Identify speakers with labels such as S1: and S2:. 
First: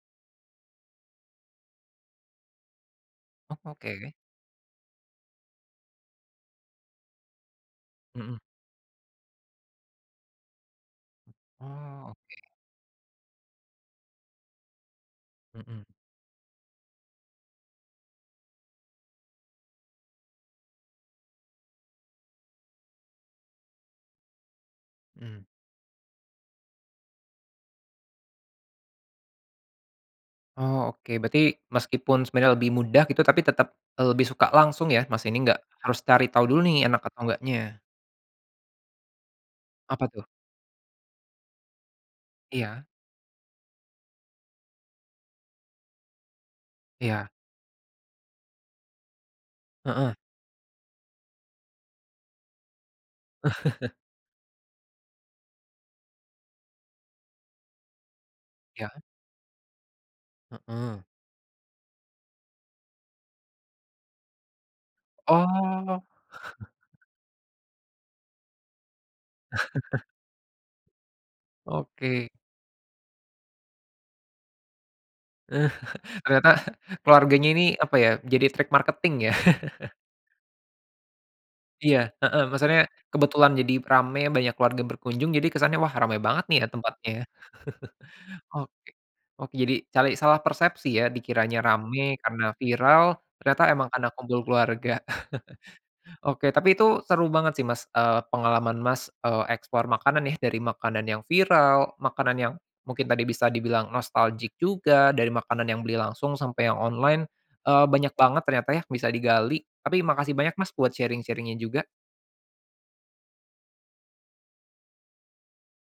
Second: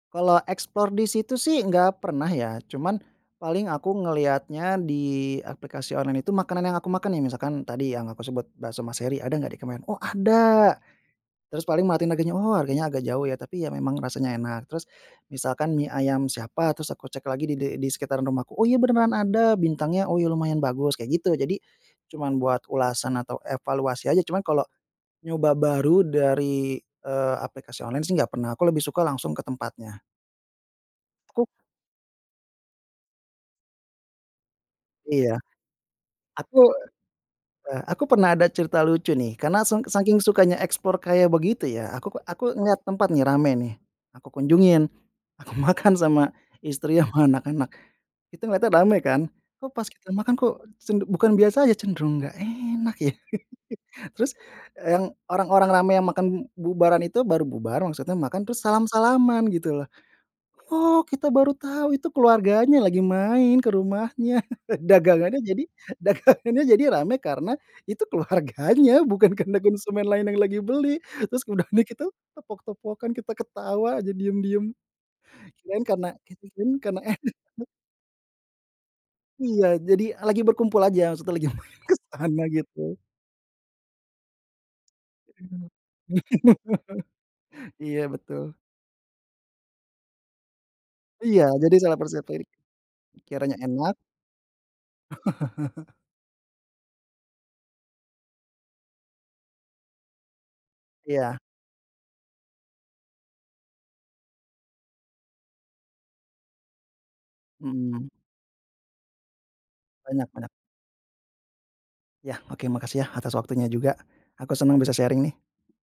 S1: Kalau explore di situ sih, nggak pernah ya. Cuman,
S2: Oh
S1: paling aku
S2: oke.
S1: ngelihatnya di aplikasi online itu, makanan yang aku makan nih, misalkan tadi yang aku
S2: Mhm.
S1: sebut, Bakso Mas Hery, "Ada nggak di komen?" "Oh ada." Terus paling
S2: Oh
S1: merhatiin harganya,
S2: oke.
S1: "Oh, harganya agak jauh ya, tapi ya memang rasanya enak." Terus misalkan
S2: Mhm.
S1: mie ayam siapa, terus aku cek lagi de di sekitaran rumahku, "Oh iya, beneran ada, bintangnya oh lumayan bagus," kayak gitu. Jadi, cuman buat ulasan atau evaluasi aja, cuman kalau
S2: Mmm.
S1: nyoba baru dari, eee, aplikasi online sih, nggak pernah. Aku lebih suka langsung ke tempatnya.
S2: Oh, oke. Berarti,
S1: Aku
S2: meskipun sebenarnya lebih mudah gitu, tapi tetep, eee, lebih suka langsung ya? Mas, ini
S1: Iya.
S2: nggak harus cari tahu
S1: Aku
S2: dulu nih, enak atau enggaknya.
S1: eh, aku pernah ada cerita lucu nih. Karena seng
S2: Apa
S1: saking
S2: tuh?
S1: sukanya explore kayak begitu ya, aku k aku ngelihat
S2: Iya.
S1: tempat nih, rame nih. Aku kunjungin, aku makan sama istri, sama
S2: Iya.
S1: anak-anak, itu ngelihatnya rame kan. Kok pas kita
S2: Heeh.
S1: makan kok, sen bukan biasa aja, cenderung nggak enak ya. Terus e yang orang-orang rame, yang makan bubaran itu, baru bubar, maksudnya makan terus
S2: Ya.
S1: salam-salaman gitu loh.
S2: Heeh.
S1: Oh, kita baru tahu, itu keluarganya lagi main ke rumahnya. Dagangannya jadi
S2: Oh.
S1: dagangannya jadi rame karena itu keluarganya, bukan karena konsumen lain yang lagi beli. Terus udahnya gitu,
S2: Oke.
S1: tepok-tepokan, kita ketawa aja diem-diem. Kirain karena kita
S2: Ternyata,
S1: kirain karena
S2: keluarganya ini
S1: enak.
S2: apa ya, jadi trik marketing ya?
S1: Iya, jadi lagi berkumpul aja. Maksudnya lagi main ke
S2: Iya, heeh.
S1: sana
S2: Masalahnya
S1: gitu.
S2: kebetulan jadi ramai, banyak keluarga berkunjung, jadi kesannya, wah ramai banget nih ya, tempatnya.
S1: Iya betul.
S2: Oke. Oh, jadi cali salah persepsi ya?
S1: Iya,
S2: Dikiranya
S1: jadi saya
S2: ramai
S1: persepsi,
S2: karena viral,
S1: dikiranya
S2: ternyata emang
S1: enak
S2: kena kumpul keluarga. Oke, tapi itu seru banget sih, Mas, eee, pengalaman Mas, eee, explore makanan ya, dari makanan yang
S1: Iya.
S2: viral, makanan yang mungkin tadi bisa dibilang nostalgic juga, dari makanan yang beli langsung sampai yang online. Eee,
S1: Hmm.
S2: banyak banget ternyata ya, bisa digali. Tapi
S1: Banyak
S2: makasih
S1: banyak.
S2: banyak Mas, buat sharing-sharing-nya juga.
S1: Iya. Oke, makasih ya, atas waktunya juga, aku senang bisa sharing nih.